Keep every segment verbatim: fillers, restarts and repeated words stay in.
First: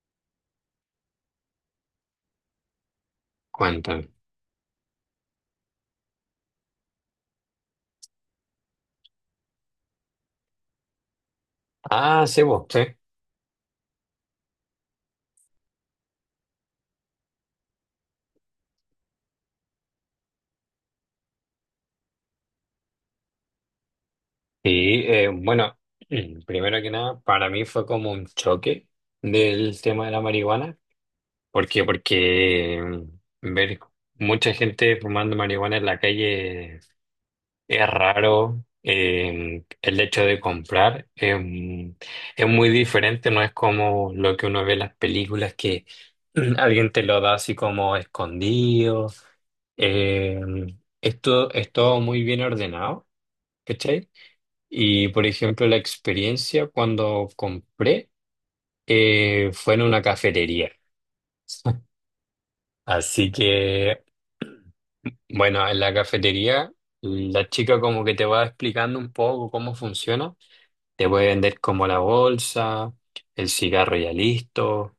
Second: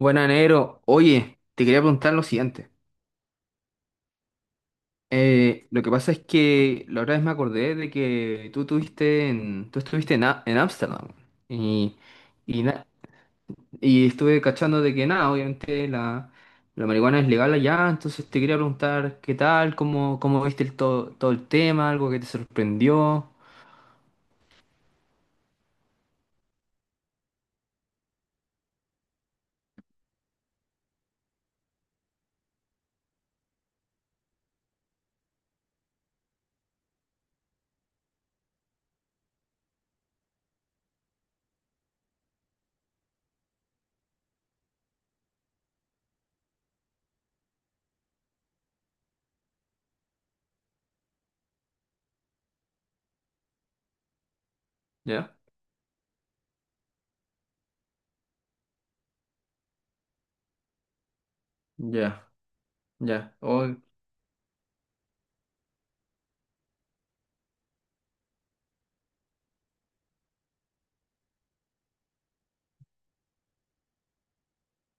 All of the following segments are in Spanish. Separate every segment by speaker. Speaker 1: Buena, negro. Oye, te quería preguntar lo siguiente.
Speaker 2: Cuéntame.
Speaker 1: Eh, lo que pasa es que la otra vez me acordé de que tú tuviste en, tú estuviste en A- en Ámsterdam. Y,
Speaker 2: Ah, sí,
Speaker 1: y,
Speaker 2: vos, sí.
Speaker 1: na- y estuve cachando de que nada, obviamente la, la marihuana es legal allá, entonces te quería preguntar qué tal, cómo, cómo viste el todo, todo el tema, algo que te sorprendió.
Speaker 2: Y eh, bueno, primero que nada, para mí fue como un choque del tema de la marihuana. ¿Por qué? Porque mm, ver mucha gente fumando marihuana en la calle es raro. Eh, el hecho de comprar eh, es muy diferente, no es como lo que uno ve en las películas que alguien te lo da así como escondido. eh, Esto es todo muy bien ordenado, ¿cachai? Y por
Speaker 1: Ya,
Speaker 2: ejemplo, la experiencia cuando compré eh, fue en una cafetería.
Speaker 1: ya,
Speaker 2: Así
Speaker 1: ya. O-
Speaker 2: que, bueno, en la cafetería la chica como que te va explicando un poco cómo funciona. Te puede vender como la bolsa, el cigarro ya listo.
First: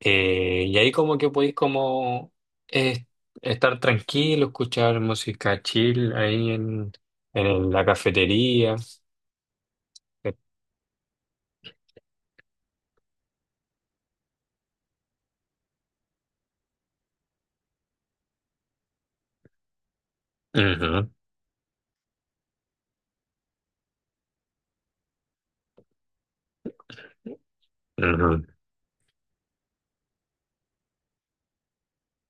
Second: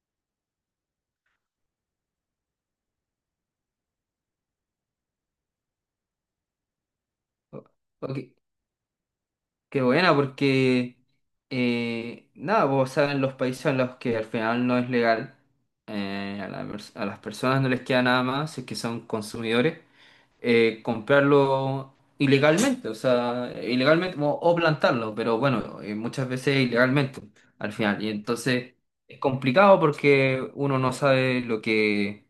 Speaker 2: eh, Y ahí como que podéis como eh, estar tranquilo, escuchar música chill ahí en,
Speaker 1: o-
Speaker 2: en la
Speaker 1: ok.
Speaker 2: cafetería.
Speaker 1: Qué buena, porque eh, nada, pues, vos sabes en los países en los que al final no es legal, eh, a, la pers- a las personas no les queda nada más, si es que son consumidores, eh,
Speaker 2: Ujú,
Speaker 1: comprarlo ilegalmente, o sea, ilegalmente o, o plantarlo, pero bueno, eh, muchas veces ilegalmente al final. Y
Speaker 2: ujú.
Speaker 1: entonces es complicado porque uno no sabe lo que,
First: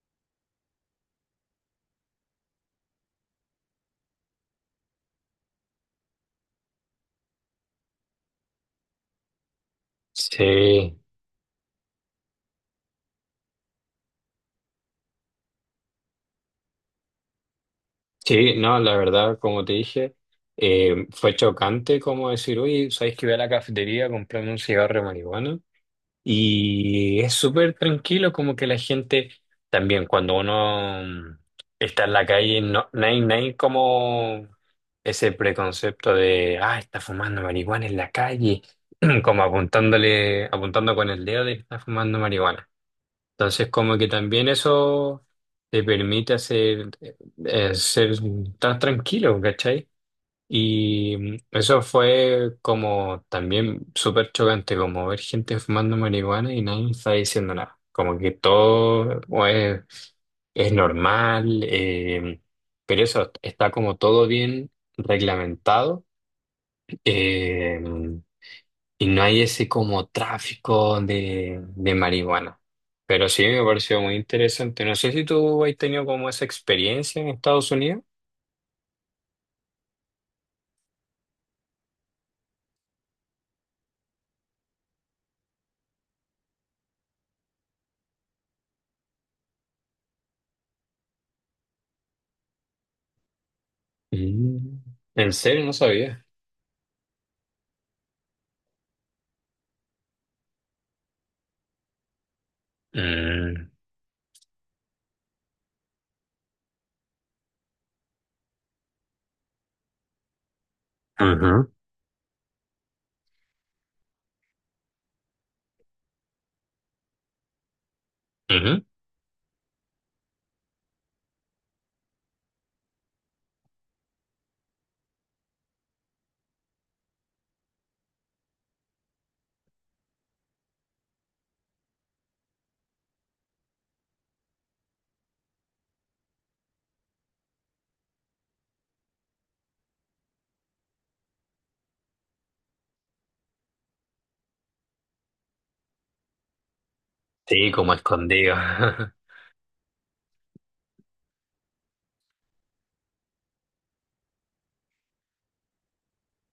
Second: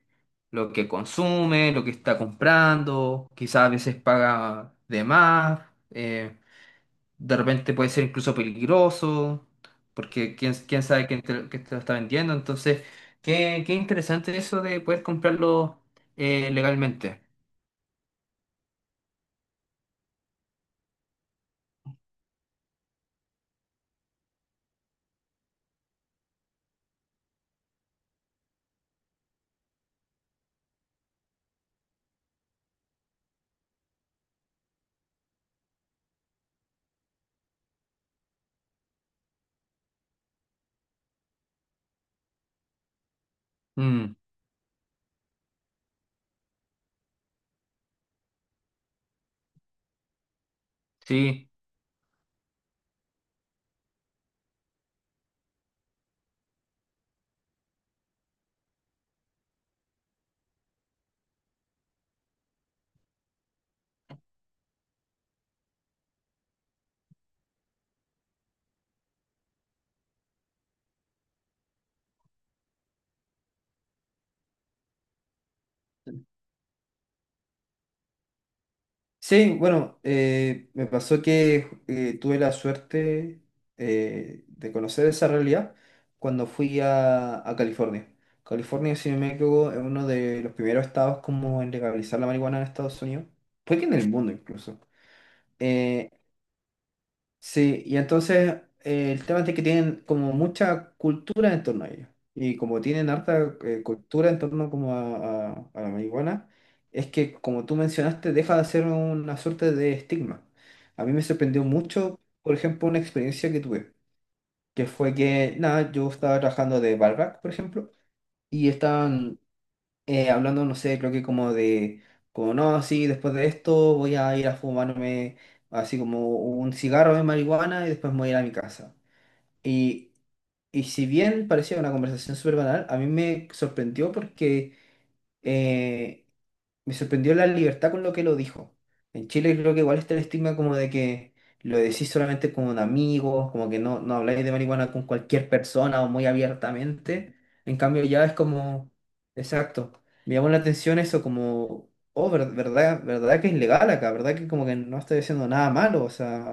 Speaker 1: lo que consume, lo que está comprando, quizás a veces paga de más. Eh, de repente puede ser incluso peligroso, porque quién, quién
Speaker 2: Sí.
Speaker 1: sabe quién te, quién te lo está vendiendo. Entonces, qué, qué interesante eso de poder comprarlo eh, legalmente.
Speaker 2: Sí, no, la verdad, como te dije, eh, fue chocante como decir, oye, ¿sabes que voy a la cafetería a comprarme un cigarro de marihuana? Y es súper tranquilo, como que la gente también, cuando uno mm, está en la calle, no, no hay, no hay como ese preconcepto de, ah, está fumando marihuana en la calle, como apuntándole, apuntando con el dedo de que está fumando marihuana. Entonces, como que
Speaker 1: Mm,
Speaker 2: también eso te permite hacer, eh, ser tan tranquilo, ¿cachai? Y mm,
Speaker 1: sí.
Speaker 2: eso fue como también súper chocante, como ver gente fumando marihuana y nadie está diciendo nada. Como que todo o es, es normal, eh, pero eso está como todo bien reglamentado. eh, y no hay ese como tráfico de, de marihuana. Pero sí me pareció muy interesante. No sé si tú has tenido como esa experiencia en Estados Unidos.
Speaker 1: Sí, bueno, eh, me pasó que eh, tuve la suerte eh, de conocer esa realidad cuando fui a, a California. California, si no me equivoco, es uno de los primeros estados como en legalizar la marihuana en Estados Unidos. Fue que en el mundo
Speaker 2: Mm.
Speaker 1: incluso.
Speaker 2: En serio, no
Speaker 1: Eh,
Speaker 2: sabía.
Speaker 1: Sí, y entonces eh, el tema es de que tienen como mucha cultura en torno a ello. Y como tienen harta
Speaker 2: Mm.
Speaker 1: eh, cultura en torno como a, a- a la marihuana, es que como tú mencionaste, deja de ser una suerte de estigma. A mí me sorprendió
Speaker 2: Ujú.
Speaker 1: mucho, por ejemplo, una experiencia que tuve, que fue que, nada, yo estaba trabajando de barback, por ejemplo, y
Speaker 2: Ujú.
Speaker 1: estaban eh, hablando, no sé, creo que como de, como no, sí, después de esto voy a ir a fumarme así como un cigarro de marihuana y después me voy a ir a mi casa. Y, y si bien parecía una conversación súper banal, a mí me sorprendió porque eh, me sorprendió la libertad con lo que lo dijo. En Chile creo que igual está el estigma como de que lo decís solamente con amigos, como que no, no habláis de marihuana con cualquier persona o muy abiertamente.
Speaker 2: Sí,
Speaker 1: En
Speaker 2: como
Speaker 1: cambio ya es
Speaker 2: escondido.
Speaker 1: como, exacto, me llamó la atención eso como, oh, ver- verdad, verdad que es legal acá, verdad que como que no estoy diciendo nada malo, o sea,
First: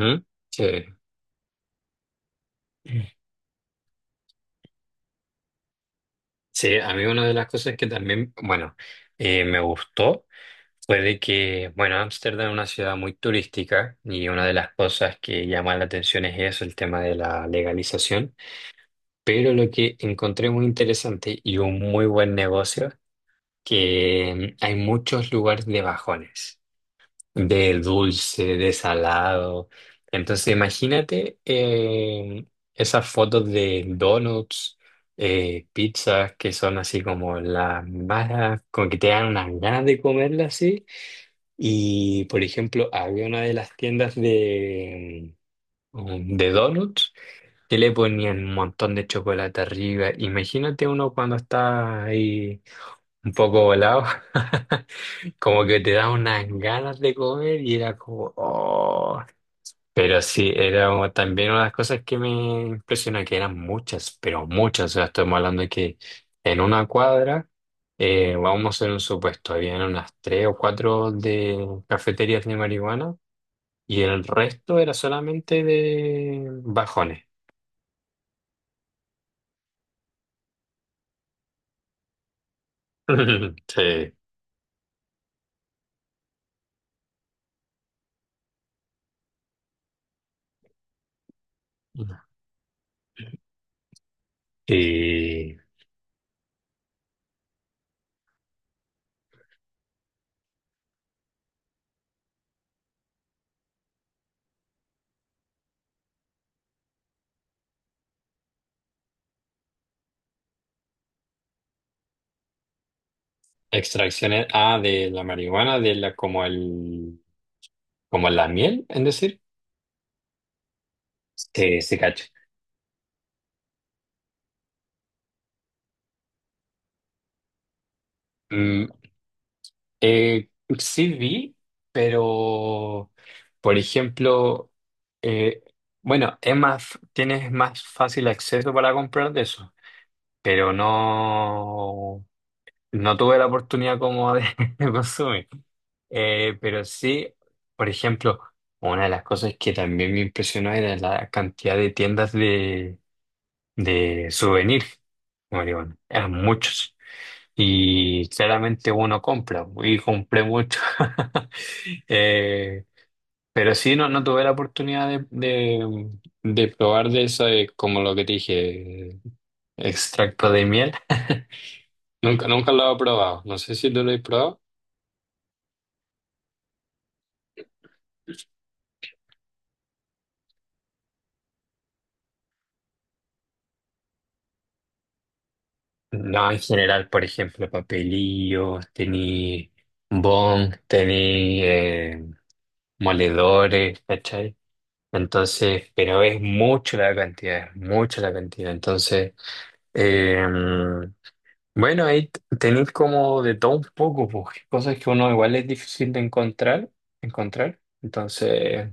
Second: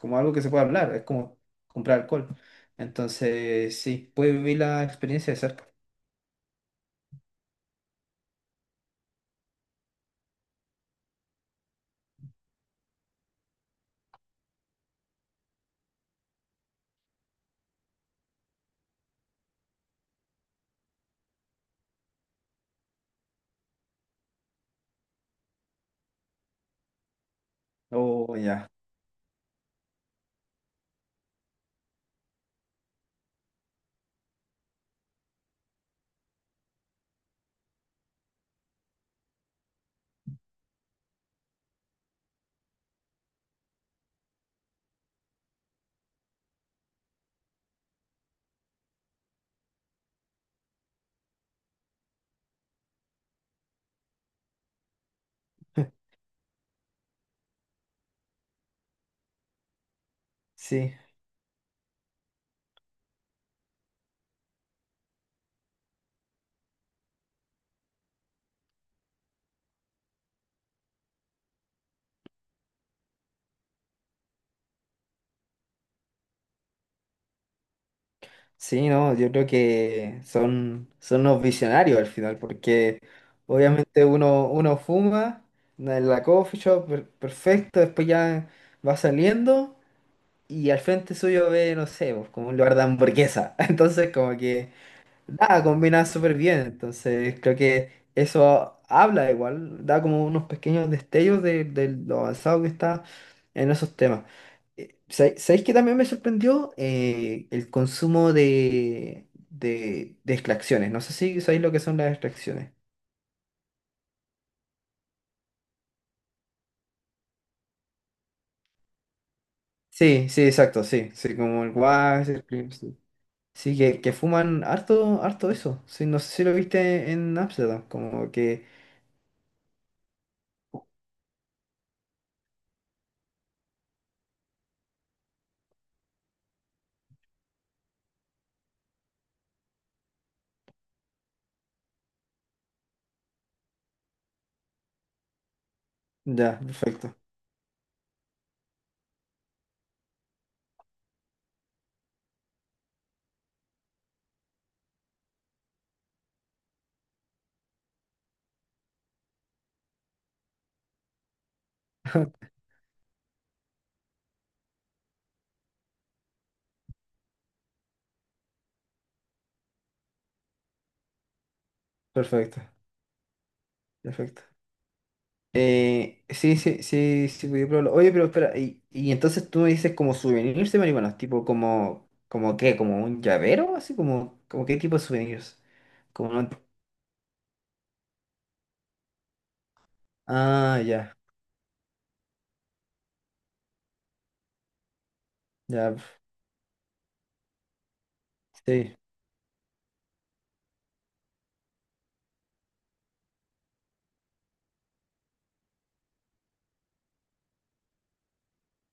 Speaker 1: como algo que se puede
Speaker 2: Sí.
Speaker 1: hablar, es como comprar alcohol. Entonces, sí, puede vivir la experiencia de cerca.
Speaker 2: Sí, a mí una de las cosas que también, bueno, eh, me gustó fue de que, bueno, Ámsterdam es una ciudad muy turística y una de las cosas que llama la atención es eso, el tema de la legalización. Pero lo que encontré muy interesante y un muy buen negocio, que hay muchos lugares de bajones, de
Speaker 1: Oh,
Speaker 2: dulce,
Speaker 1: ya.
Speaker 2: de salado. Entonces imagínate eh, esas fotos de donuts, eh, pizzas, que son así como las más, como que te dan unas ganas de comerlas así. Y por ejemplo, había una de las tiendas de, mm, de donuts que le ponían un montón de chocolate arriba. Imagínate uno cuando está ahí un poco volado, como que te da unas ganas de comer y era como, oh. Pero sí, era
Speaker 1: Sí.
Speaker 2: como también una de las cosas que me impresionó, que eran muchas, pero muchas. O sea, estamos hablando de que en una cuadra, eh, vamos en un supuesto, habían unas tres o cuatro de cafeterías de marihuana y el resto era solamente de bajones.
Speaker 1: Sí, no, yo creo que son, son unos visionarios al final, porque obviamente
Speaker 2: Sí.
Speaker 1: uno, uno fuma en la coffee shop, per- perfecto, después ya va saliendo y al frente suyo ve, no sé, pues, como un lugar de hamburguesa. Entonces como que
Speaker 2: Y
Speaker 1: nada, combina súper bien, entonces creo que eso habla igual, da como unos pequeños destellos de, de lo avanzado que está en esos temas. Eh, ¿sabe- ¿Sabéis que también me sorprendió eh, el consumo de, de, de extracciones? No sé si sabéis lo que son las extracciones.
Speaker 2: extracciones, ah, de la marihuana, de la, como el, como la miel, es decir.
Speaker 1: Sí, sí, exacto, sí, sí, como el
Speaker 2: Sí, sí, cacho.
Speaker 1: guas, el cream, sí. Sí, que, que fuman harto, harto eso. Sí, no sé si lo viste en Amsterdam, como que...
Speaker 2: Mm, eh, sí vi, pero, por ejemplo, eh, bueno, es más, tienes más fácil acceso para comprar de eso, pero no, no tuve la oportunidad como de, de consumir. Eh,
Speaker 1: Ya,
Speaker 2: pero
Speaker 1: perfecto,
Speaker 2: sí, por ejemplo, una de las cosas que también me impresionó era la cantidad de tiendas de, de souvenir. Como digo, eran muchos. Y claramente uno compra, y compré mucho. Eh, pero sí, no, no tuve la oportunidad de, de, de probar de eso, eh, como lo que te dije, extracto de miel. Nunca,
Speaker 1: perfecto,
Speaker 2: nunca lo he probado. No sé si tú lo has
Speaker 1: perfecto.
Speaker 2: probado.
Speaker 1: Eh, sí, sí, sí, sí, podía probarlo. Oye, pero espera, y, y entonces tú me dices como souvenirs de marihuanos, tipo como, como qué, como un llavero, así como, como qué tipo de souvenirs. Como no-
Speaker 2: No, en general, por ejemplo, papelillos, tení bong,
Speaker 1: Ah, ya,
Speaker 2: tení eh, moledores, ¿cachai? Entonces,
Speaker 1: ya,
Speaker 2: pero es mucho la cantidad, es mucho la cantidad.
Speaker 1: sí,
Speaker 2: Entonces, eh, bueno, ahí t- tenéis como de todo un poco, pues, cosas que uno igual es difícil de encontrar, encontrar. Entonces,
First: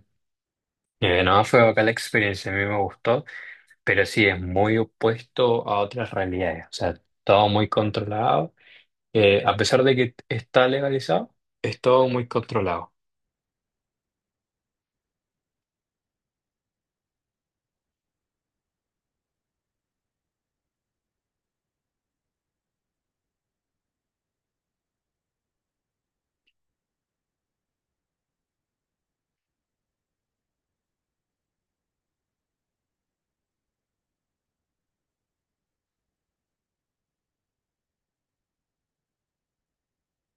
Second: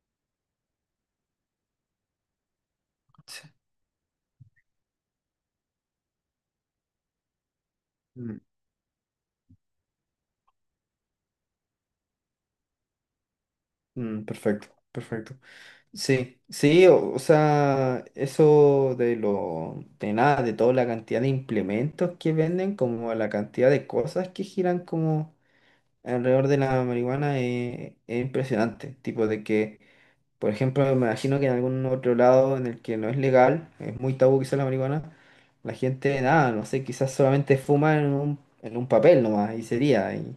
Speaker 2: eh, no, fue acá la experiencia, a mí me gustó,
Speaker 1: sí.
Speaker 2: pero sí es muy opuesto a otras realidades. O sea, todo muy
Speaker 1: Mm,
Speaker 2: controlado eh, a pesar de que está legalizado. Es todo muy controlado.
Speaker 1: mm, perfecto, perfecto. Sí, sí, o, o sea, eso de lo, de nada, de toda la cantidad de implementos que venden, como la cantidad de cosas que giran como alrededor de la marihuana eh, es impresionante. Tipo de que, por ejemplo, me imagino que en algún otro lado en el que no es legal, es muy tabú quizás la marihuana, la gente, nada, no sé, quizás solamente fuma en un, en un papel nomás y sería, y,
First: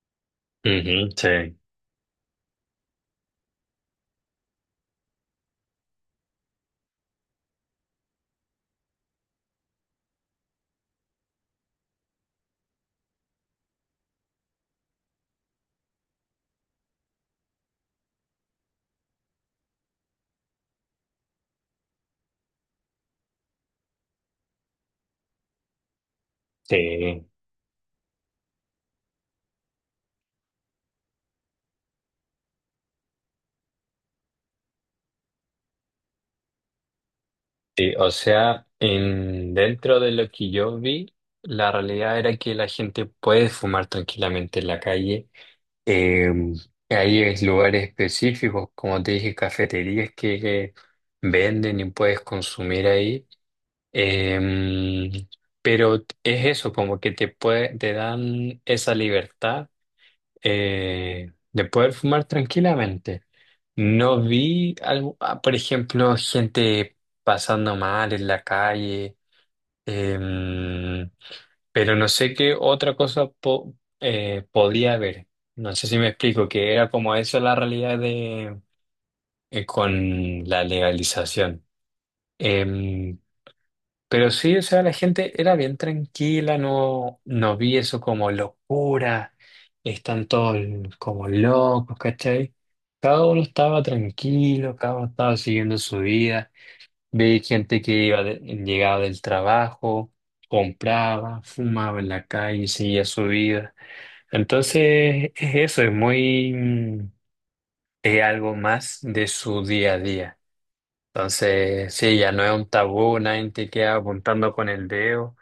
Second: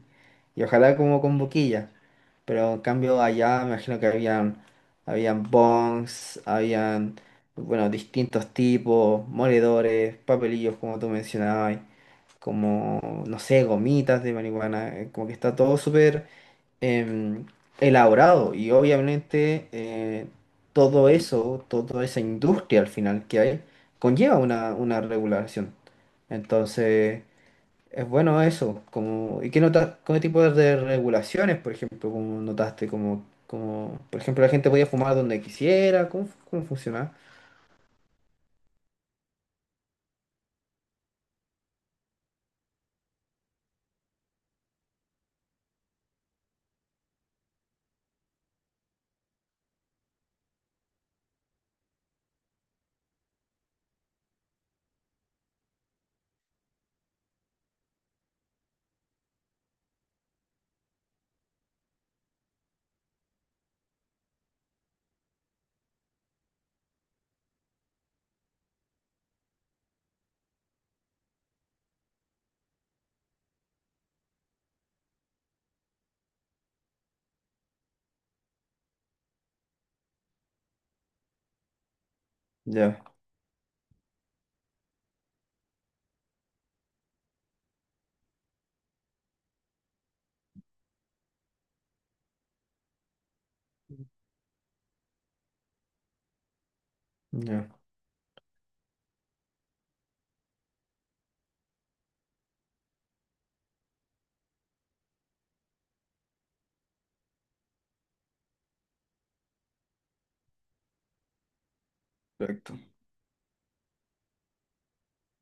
Speaker 1: y ojalá
Speaker 2: Ujú,
Speaker 1: como con
Speaker 2: sí,
Speaker 1: boquilla. Pero en cambio allá me imagino que habían, habían bongs, habían, bueno, distintos tipos, moledores, papelillos como tú mencionabas como, no sé, gomitas de marihuana, eh, como que está todo súper em, elaborado y obviamente eh, todo eso, toda esa industria al final que hay, conlleva una, una regulación. Entonces,
Speaker 2: sí,
Speaker 1: es bueno eso, como, ¿y qué notas, qué tipo de regulaciones, por ejemplo, como notaste, como, como, por ejemplo, la gente podía fumar donde quisiera? ¿Cómo, cómo funciona?
Speaker 2: sí. O sea, en, dentro de lo que yo vi, la realidad era que la gente puede fumar tranquilamente en la calle. Eh, Hay es- lugares específicos, como te dije, cafeterías que, que venden y puedes consumir ahí. Eh, pero es eso, como que te puede, te dan esa libertad eh, de poder fumar tranquilamente. No vi, algo- ah, por ejemplo, gente pasando mal en la calle, em, pero no sé qué otra cosa po- eh, podría haber. No sé si me explico, que era como eso la realidad de, eh, con la legalización.
Speaker 1: Ya,
Speaker 2: Em, pero sí, o sea, la gente era bien tranquila, no, no vi eso como locura, están todos como locos, ¿cachai? Cada uno estaba tranquilo, cada uno estaba siguiendo su vida. Vi
Speaker 1: ya,
Speaker 2: gente que iba de- llegaba del trabajo, compraba, fumaba en la calle, seguía su vida. Entonces, es eso, es muy, mm, es algo más de su día a día. Entonces, sí, ya no es un
Speaker 1: perfecto.
Speaker 2: tabú, nadie te queda apuntando con el dedo.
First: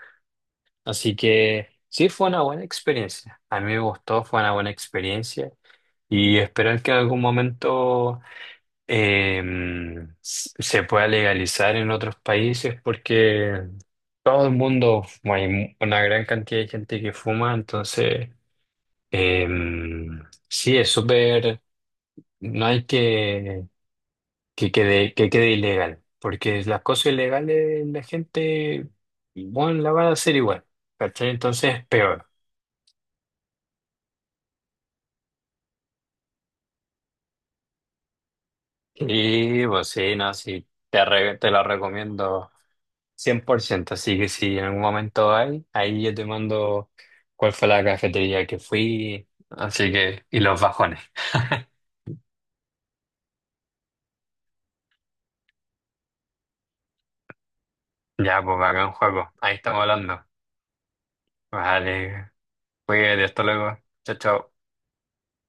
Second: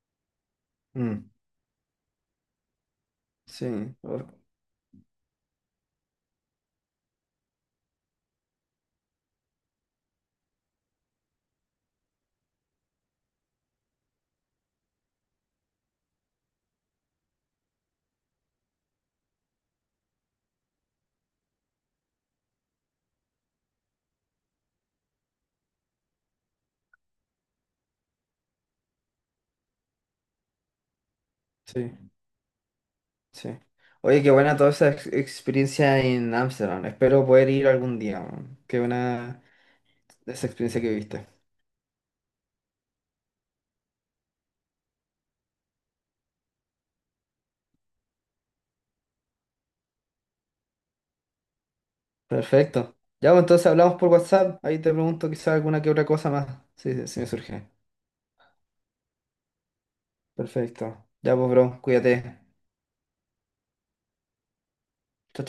Speaker 2: Así
Speaker 1: Mm,
Speaker 2: que sí, fue una buena experiencia. A
Speaker 1: sí,
Speaker 2: mí me gustó, fue
Speaker 1: o-
Speaker 2: una buena experiencia. Y esperar que en algún momento eh, s- se pueda legalizar en otros países porque todo el mundo, bueno, hay mu- una gran cantidad de gente que fuma, entonces eh, sí, es súper, no hay que que quede, que quede ilegal, porque las cosas ilegales la gente, bueno, la va a hacer igual, ¿cachai? Entonces es
Speaker 1: sí.
Speaker 2: peor.
Speaker 1: Sí. Oye, qué buena toda esa ex- experiencia en Ámsterdam. Espero poder ir algún día, weón. Qué buena
Speaker 2: Y pues sí, no,
Speaker 1: esa
Speaker 2: sí,
Speaker 1: experiencia que
Speaker 2: te,
Speaker 1: viste.
Speaker 2: re- te la recomiendo cien por ciento. Así que si en algún momento hay, ahí yo te mando cuál fue la cafetería que fui. Así que, y los bajones.
Speaker 1: Perfecto. Ya, pues, entonces hablamos por WhatsApp. Ahí te pregunto quizá alguna que otra cosa más. Sí, sí, sí me surge.
Speaker 2: Ya, pues acá en juego. Ahí estamos hablando.
Speaker 1: Perfecto. Ya, pues, bro,
Speaker 2: Vale,
Speaker 1: cuídate.
Speaker 2: cuídate, hasta luego. Chao, chao.
Speaker 1: Chao, chao.